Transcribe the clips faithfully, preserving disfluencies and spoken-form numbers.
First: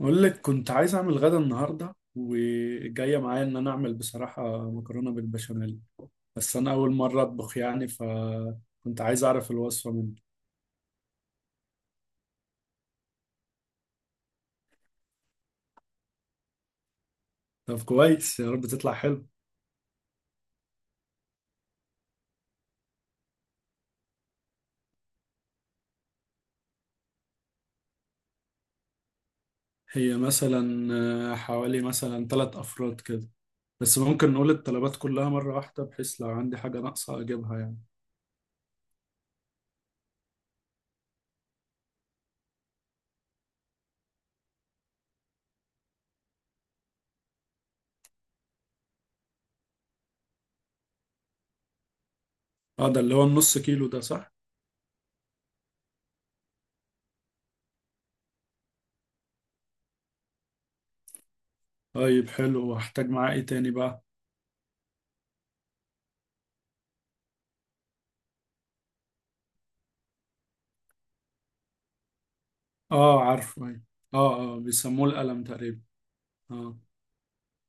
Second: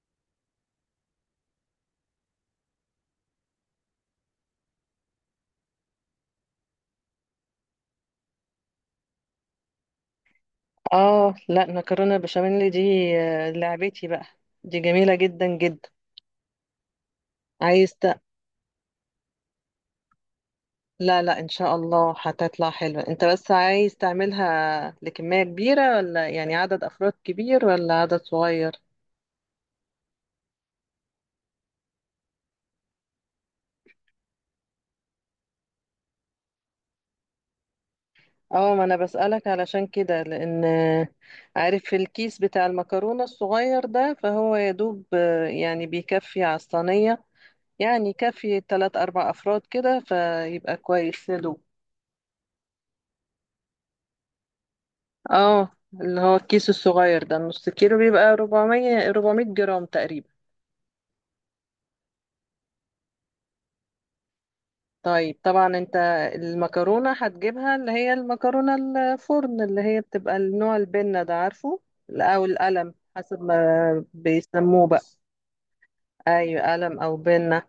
أقول لك كنت عايز أعمل غدا النهاردة وجاية معايا إن أنا أعمل بصراحة مكرونة بالبشاميل. بس أنا أول مرة أطبخ يعني فكنت عايز أعرف الوصفة منك. اه، لا، مكرونه بشاميل دي. آه، لعبتي بقى. دي جميله جدا جدا. طب عايز ت... كويس يا رب تطلع حلو. لا لا، ان شاء الله هتطلع حلوه. انت بس عايز تعملها لكميه كبيره، ولا يعني عدد افراد كبير ولا عدد صغير؟ هي مثلا آه، حوالي مثلا ثلاث أفراد كده. بس ممكن نقول الطلبات كلها مرة واحدة بحيث لو عندي حاجة ناقصة أجيبها يعني. اه، ما انا بسألك علشان كده لان آه، عارف الكيس بتاع المكرونة الصغير ده، فهو يا دوب آه، يعني بيكفي على الصينية. يعني كافي تلات اربع افراد كده فيبقى كويس يا دوب. أه ده اللي هو النص كيلو ده صح؟ اه، اللي هو الكيس الصغير ده، النص كيلو بيبقى أربعمية أربعمية جرام تقريبا. طيب حلو وهحتاج معاه إيه تاني بقى؟ طيب طبعا انت، المكرونة هتجيبها اللي هي المكرونة الفرن، اللي هي بتبقى النوع البنة ده، عارفه؟ لا، او القلم أه، حسب عارفه، أيوة. ما أه، أه، بيسموه بقى. بيسموه القلم تقريبا. ايوه أه. قلم او بنة.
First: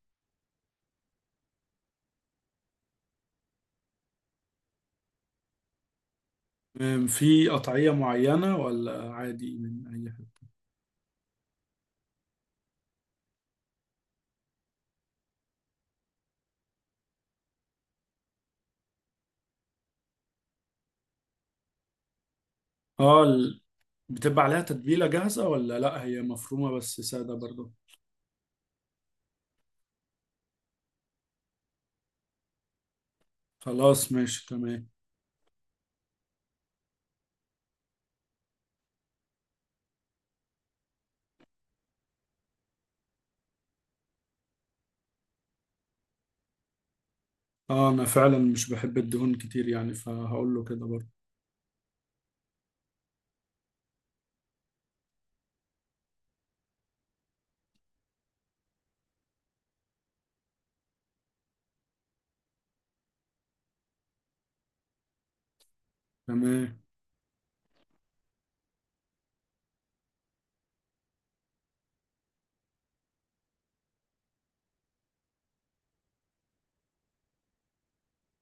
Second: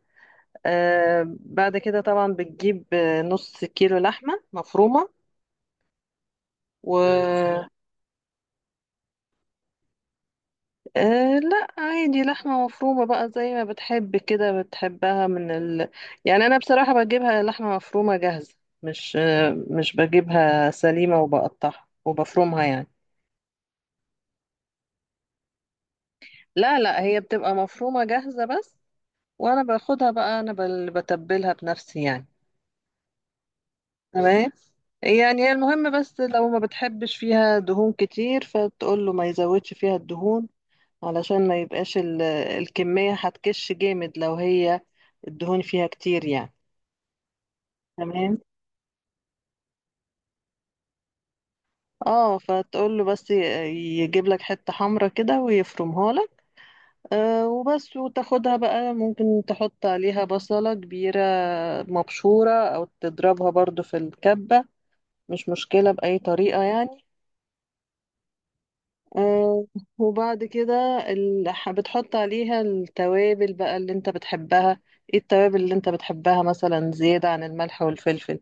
آه بعد كده طبعا بتجيب آه، نص كيلو لحمة مفرومة. أم، في و قطعية معينة ولا عادي من أي حاجة؟ أه لا، عادي لحمة مفرومة بقى زي ما بتحب كده، بتحبها من ال... يعني أنا بصراحة بجيبها لحمة مفرومة جاهزة. مش أه مش بجيبها سليمة وبقطعها وبفرمها يعني. اه ال- بتبقى عليها تتبيلة جاهزة ولا لأ، هي مفرومة لا لا، بس هي سادة بتبقى برضه؟ مفرومة جاهزة بس. وأنا باخدها بقى، أنا بل- بتبلها بنفسي يعني. خلاص، ماشي تمام. تمام. يعني المهم بس لو ما بتحبش فيها دهون كتير فتقول له ما يزودش فيها الدهون، علشان ما يبقاش ال... الكمية هتكش جامد لو هي الدهون فيها كتير يعني. اه، أنا تمام. فعلا مش بحب الدهون كتير يعني فهقول له كده برضه. اه، فتقول له بس ي- يجيب لك حتة حمرا كده ويفرمها لك. آه وبس، وتاخدها بقى ممكن تحط عليها بصلة كبيرة مبشورة، او تضربها برضو في الكبة. مش مشكلة بأي طريقة تمام. يعني. آه وبعد كده ال- ح- بتحط عليها التوابل بقى اللي انت بتحبها. ايه التوابل اللي انت بتحبها مثلا زيادة عن الملح والفلفل؟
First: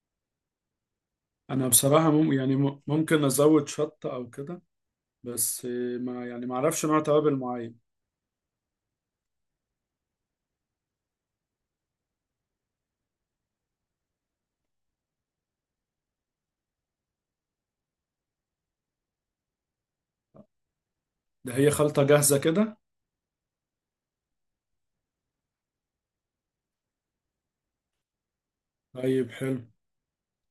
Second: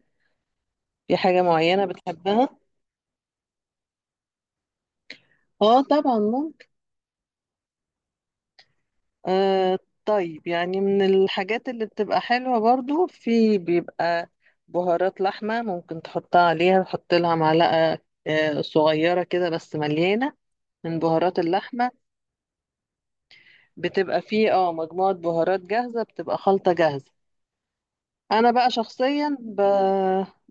في حاجة أنا معينة بصراحة مم بتحبها؟ يعني م- ممكن أزود شطة أو كده. بس اه آه، طبعا. ما يعني ما أعرفش نوع توابل معين. آه. طيب يعني من الحاجات اللي بتبقى حلوة برضو، في بيبقى بهارات لحمة ممكن تحطها عليها، تحط لها معلقة آه صغيرة كده بس مليانة من بهارات ده هي اللحمة. خلطة جاهزة كده؟ بتبقى فيه اه مجموعة بهارات جاهزة، بتبقى خلطة جاهزة. أنا بقى طيب شخصيا ب... حلو.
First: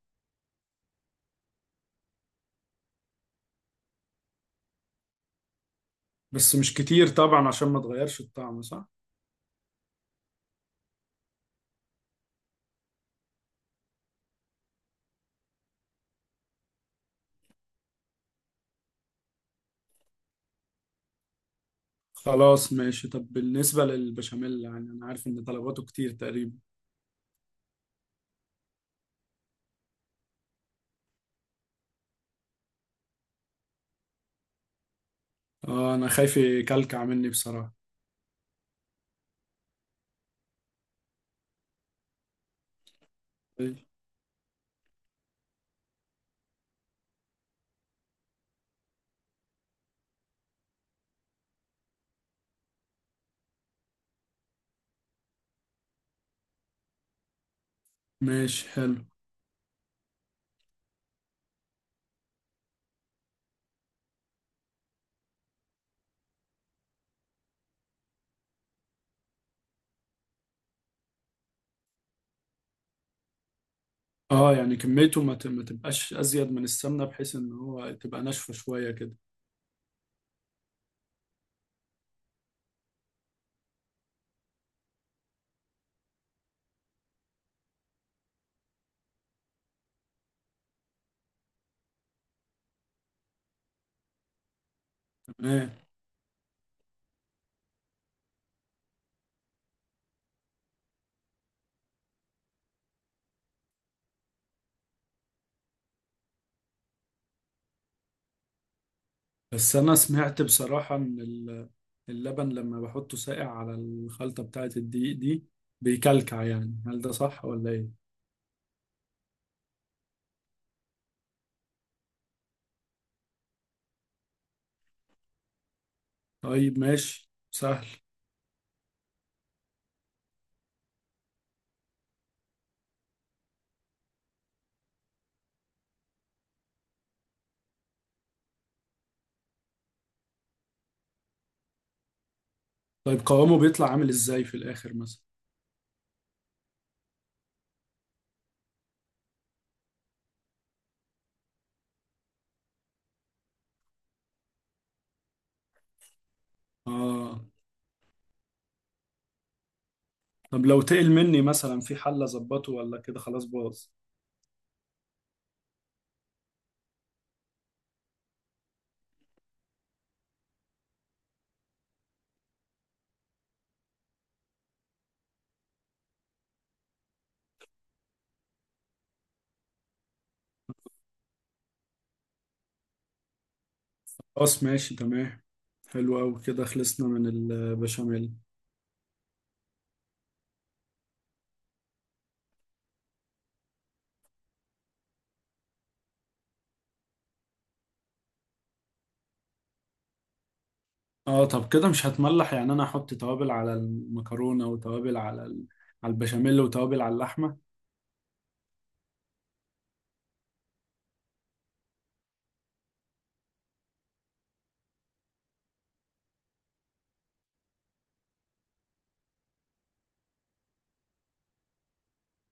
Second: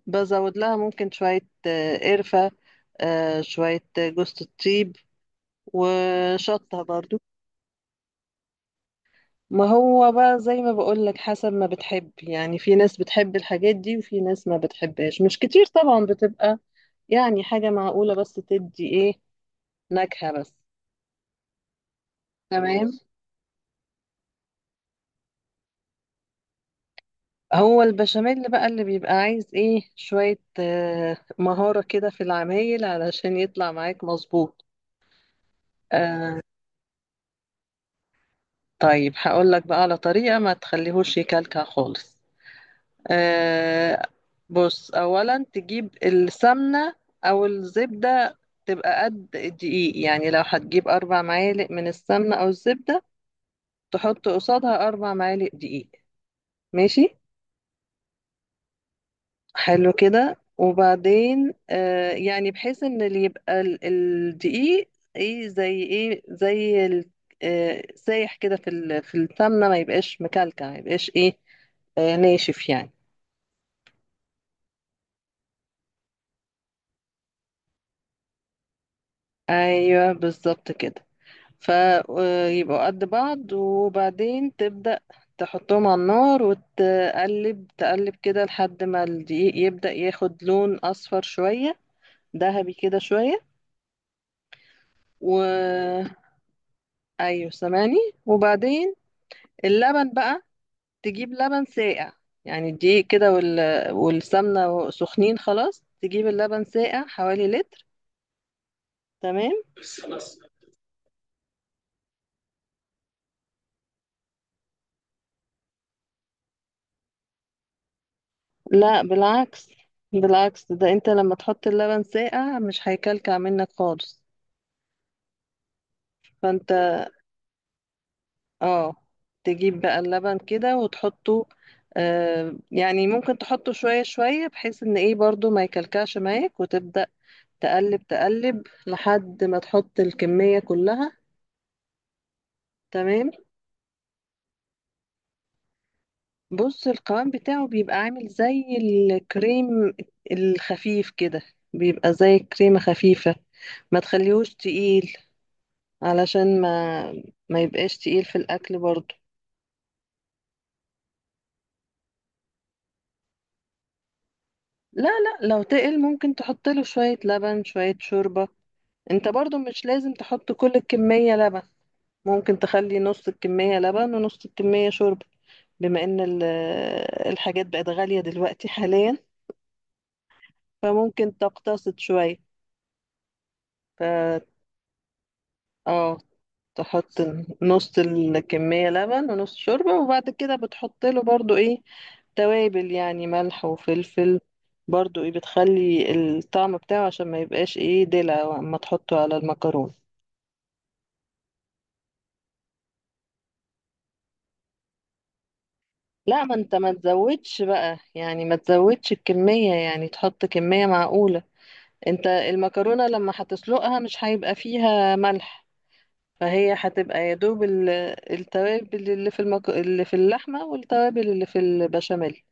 بزود لها ممكن شوية آه، قرفة، آه شوية جوز الطيب، بس مش وشطة كتير برضو. طبعا عشان ما تغيرش الطعم صح؟ ما هو بقى زي ما بقولك، حسب ما بتحب يعني. في ناس بتحب الحاجات دي وفي ناس ما بتحبهاش، مش كتير طبعا، بتبقى يعني حاجة معقولة بس تدي ايه، نكهة بس. خلاص تمام. ماشي. طب بالنسبة للبشاميل يعني أنا عارف إن طلباته كتير تقريبا. هو البشاميل بقى اللي بيبقى عايز ايه، شوية آه، مهارة كده في العمايل علشان يطلع معاك مظبوط. اه، انا خايف آه يكلكع مني بصراحة. طيب هقولك بقى على طريقة ما تخليهوش يكلكع خالص. آه. بص، اولا تجيب السمنه او الزبده تبقى قد الدقيق. يعني لو هتجيب اربع معالق من السمنه او الزبده، تحط قصادها اربع معالق دقيق. ماشي. ماشي حلو. حلو كده. وبعدين آه يعني بحيث ان اللي يبقى ال- الدقيق، ايه زي ايه زي ال- آه سايح كده في ال- في السمنه، ما يبقاش مكلكع، ما يبقاش ايه، آه ناشف يعني. اه، يعني كميته ما ت- ما تبقاش ازيد من السمنة بحيث ان هو تبقى ناشفة شوية كده. ايوه بالظبط كده. فيبقوا قد بعض، وبعدين تبدأ تحطهم على النار وتقلب تقلب كده لحد ما الدقيق يبدأ ياخد لون أصفر شوية، ذهبي كده شوية. تمام. و أيوه سامعني. وبعدين اللبن بقى، تجيب لبن ساقع. يعني الدقيق كده وال... والسمنة سخنين خلاص، تجيب اللبن ساقع حوالي لتر. تمام. بس انا سمعت بصراحة ان ال- اللبن لما بحطه ساقع على الخلطة بتاعة الدقيق دي بيكلكع يعني، هل ده صح ولا ايه؟ لا بالعكس، بالعكس ده انت لما تحط اللبن ساقع مش هيكلكع منك خالص. فانت طيب ماشي سهل. اه، تجيب بقى اللبن كده وتحطه، آه يعني ممكن تحطه شوية شوية بحيث ان ايه برضو ما يكلكعش معاك، وتبدأ تقلب تقلب لحد ما تحط الكمية كلها. طيب تمام. قوامه بيطلع عامل ازاي في الاخر مثلا؟ بص القوام بتاعه بيبقى عامل زي الكريم الخفيف كده، بيبقى زي كريمة خفيفة. ما تخليهوش تقيل، علشان ما اه. ما يبقاش تقيل في الأكل برضو. طب لو تقل مني مثلا في حل اظبطه ولا كده خلاص باظ؟ لا لا، لو تقل ممكن تحط له شوية لبن، شوية شوربة. انت برضو مش لازم تحط كل الكمية لبن، ممكن تخلي نص الكمية لبن ونص الكمية شوربة. بما ان ال- الحاجات بقت غالية دلوقتي حاليا، فممكن تقتصد شوية. ف خلاص ماشي تمام. اه، حلو أوي كده، خلصنا تحط من نص البشاميل. الكمية لبن ونص شوربة، وبعد كده بتحط له برضو ايه، توابل يعني، ملح وفلفل. برضو ايه، بتخلي الطعم بتاعه عشان ما يبقاش ايه دلع اما تحطه على المكرونة. اه، طب كده مش هتملح؟ يعني انا احط توابل على المكرونة وتوابل على ال... على لا، ما البشاميل انت ما وتوابل على اللحمة. تزودش بقى يعني، ما تزودش الكمية، يعني تحط كمية معقولة. انت المكرونة لما هتسلقها مش هيبقى فيها ملح، فهي هتبقى يا دوب ال- التوابل اللي في المك... اللي في اللحمة، والتوابل اللي في البشاميل.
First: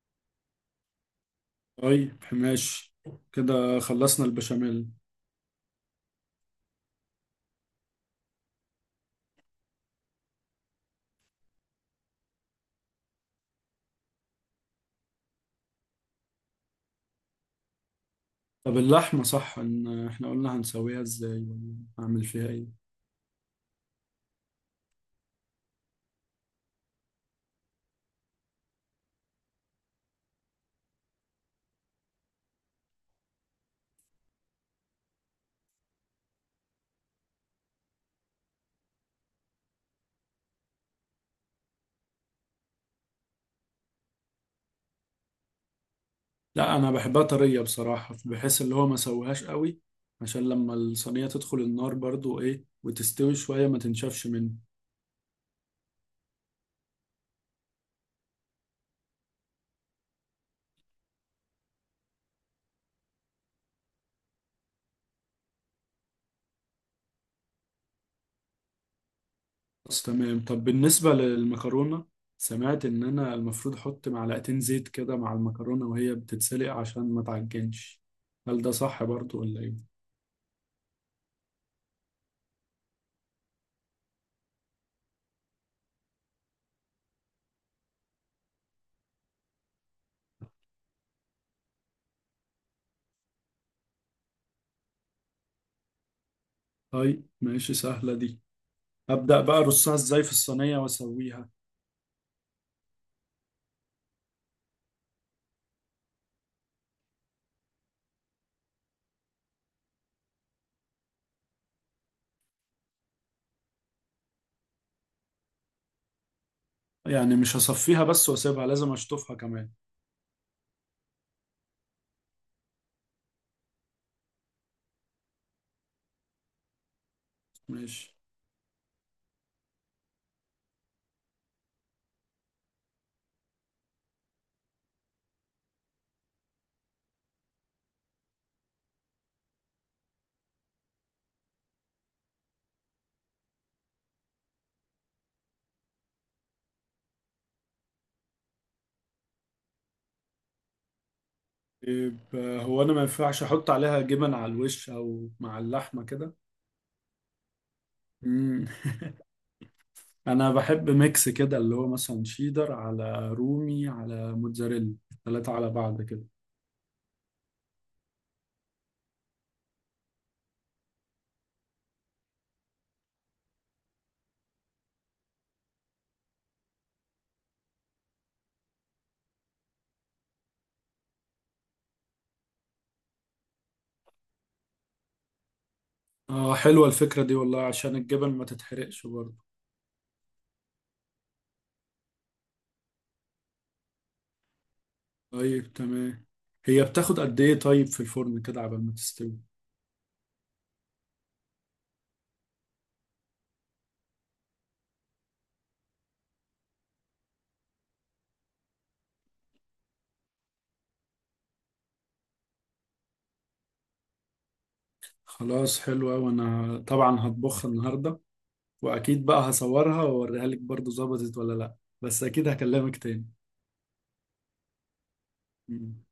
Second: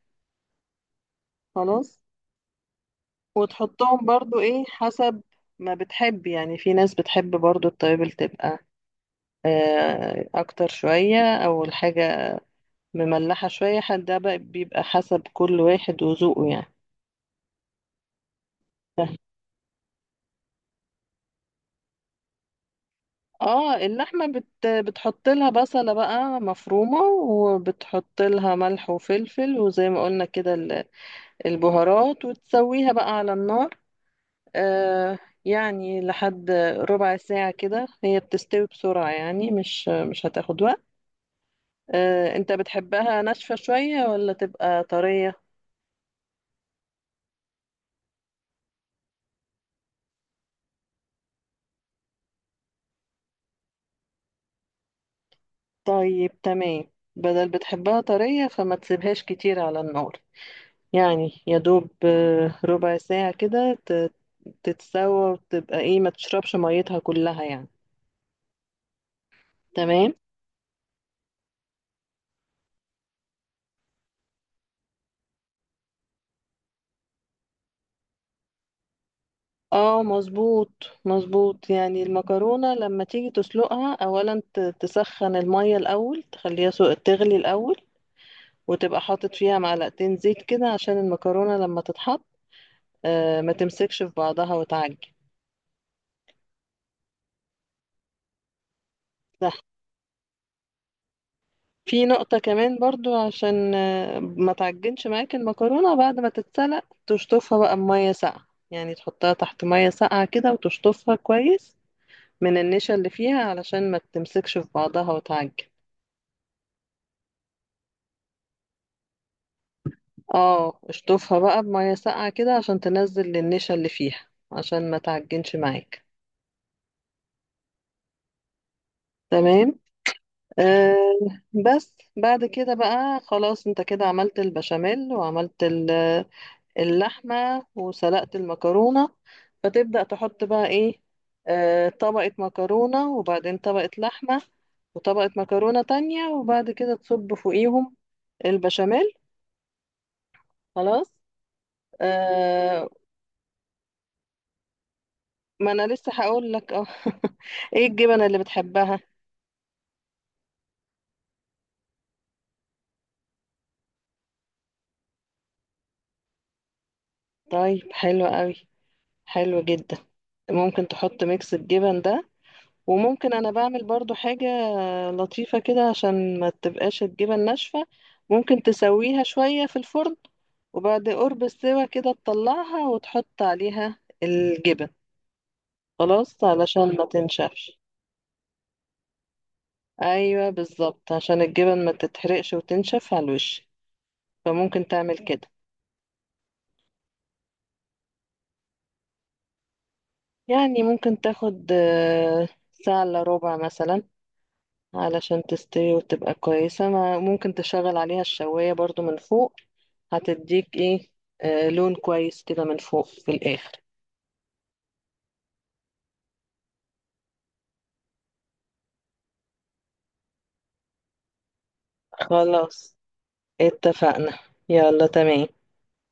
خلاص. طيب ماشي، كده وتحطهم خلصنا برضو ايه البشاميل. حسب ما بتحب يعني. في ناس بتحب برضو التوابل تبقى آه، اكتر شوية، او الحاجة مملحة شوية. حد ده بقى بيبقى حسب كل واحد وذوقه يعني. طب اللحمة، صح ان احنا قلنا هنسويها ازاي ولا هعمل فيها ايه؟ اه، اللحمة بت... بتحط لها بصلة بقى مفرومة، وبتحط لها ملح وفلفل وزي ما قلنا كده ال- البهارات، وتسويها بقى على النار. آه. يعني لحد ربع ساعة كده هي بتستوي بسرعة، يعني مش مش هتاخد وقت. آه انت بتحبها ناشفة شوية ولا تبقى طرية؟ لا، انا بحبها طرية بصراحة، بحيث اللي هو ما سويهاش قوي. عشان لما الصينية تدخل النار برضو ايه وتستوي شوية ما تنشفش منه. طيب تمام، بدل بتحبها طرية فما تسيبهاش كتير على النار. يعني يا دوب آه، ربع ساعة كده ت- تتسوى، وتبقى ايه ما تشربش ميتها كلها يعني. بس تمام. تمام. طب بالنسبة للمكرونة، سمعت إن أنا المفروض أحط معلقتين زيت كده مع المكرونة وهي بتتسلق عشان ما تعجنش. هل ده صح برضو ولا إيه؟ اه مظبوط، مظبوط. يعني المكرونة لما تيجي تسلقها اولا ت- تسخن المية الاول، تخليها سو- تغلي الاول، وتبقى حاطط فيها معلقتين زيت كده، عشان المكرونة لما تتحط آه، ما تمسكش في بعضها وتعجن. طيب ماشي سهلة دي. أبدأ بقى أرصها إزاي في الصينية وأسويها؟ في نقطة كمان برضو، عشان آه، ما تعجنش معاك المكرونة، بعد ما تتسلق تشطفها بقى بمية ساقعة، يعني تحطها تحت مية ساقعة كده وتشطفها كويس من النشا اللي فيها علشان ما تمسكش في بعضها وتعجن. يعني مش هصفيها بس وأسيبها، لازم أشطفها كمان؟ اه، اشطفها بقى بمية ساقعة كده عشان تنزل النشا اللي فيها عشان ما تعجنش معاك. ماشي. تمام. آه. بس بعد كده بقى خلاص، انت كده عملت البشاميل وعملت اللحمة وسلقت المكرونة، فتبدأ تحط بقى ايه، آه طبقة مكرونة وبعدين طبقة لحمة، وطبقة مكرونة تانية، وبعد كده تصب فوقيهم البشاميل. خلاص. طيب هو آه. أنا ما ينفعش أحط عليها جبن على الوش أو مع ما انا اللحمة لسه كده؟ هقول لك اه ايه الجبنة اللي مم. بتحبها؟ انا بحب ميكس كده، اللي هو مثلا شيدر على رومي على موتزاريلا، ثلاثة على بعض كده. طيب حلو قوي، حلو جدا. ممكن تحط ميكس الجبن ده. وممكن انا بعمل برضو حاجة لطيفة كده عشان ما تبقاش الجبن ناشفة، ممكن تسويها شوية في الفرن، وبعد قرب السوا كده تطلعها وتحط عليها الجبن، خلاص اه، حلوة علشان ما الفكرة دي والله تنشفش. عشان الجبن ما تتحرقش برضه. ايوه بالظبط عشان الجبن ما تتحرقش وتنشف على الوش، فممكن تعمل كده. طيب تمام. هي بتاخد قد ايه طيب في الفرن كده عبال ما تستوي؟ يعني ممكن تاخد آه، ساعة الا ربع مثلا علشان تستوي وتبقى كويسة. ما- ممكن تشغل عليها الشواية برضو من فوق، هتديك ايه آه لون كويس كده من فوق في الآخر. خلاص حلوة، وانا طبعا هطبخها النهاردة. واكيد بقى هصورها واوريها لك برضه ظبطت ولا لا. بس اكيد خلاص هكلمك تاني. اتفقنا. يلا تمام. مم.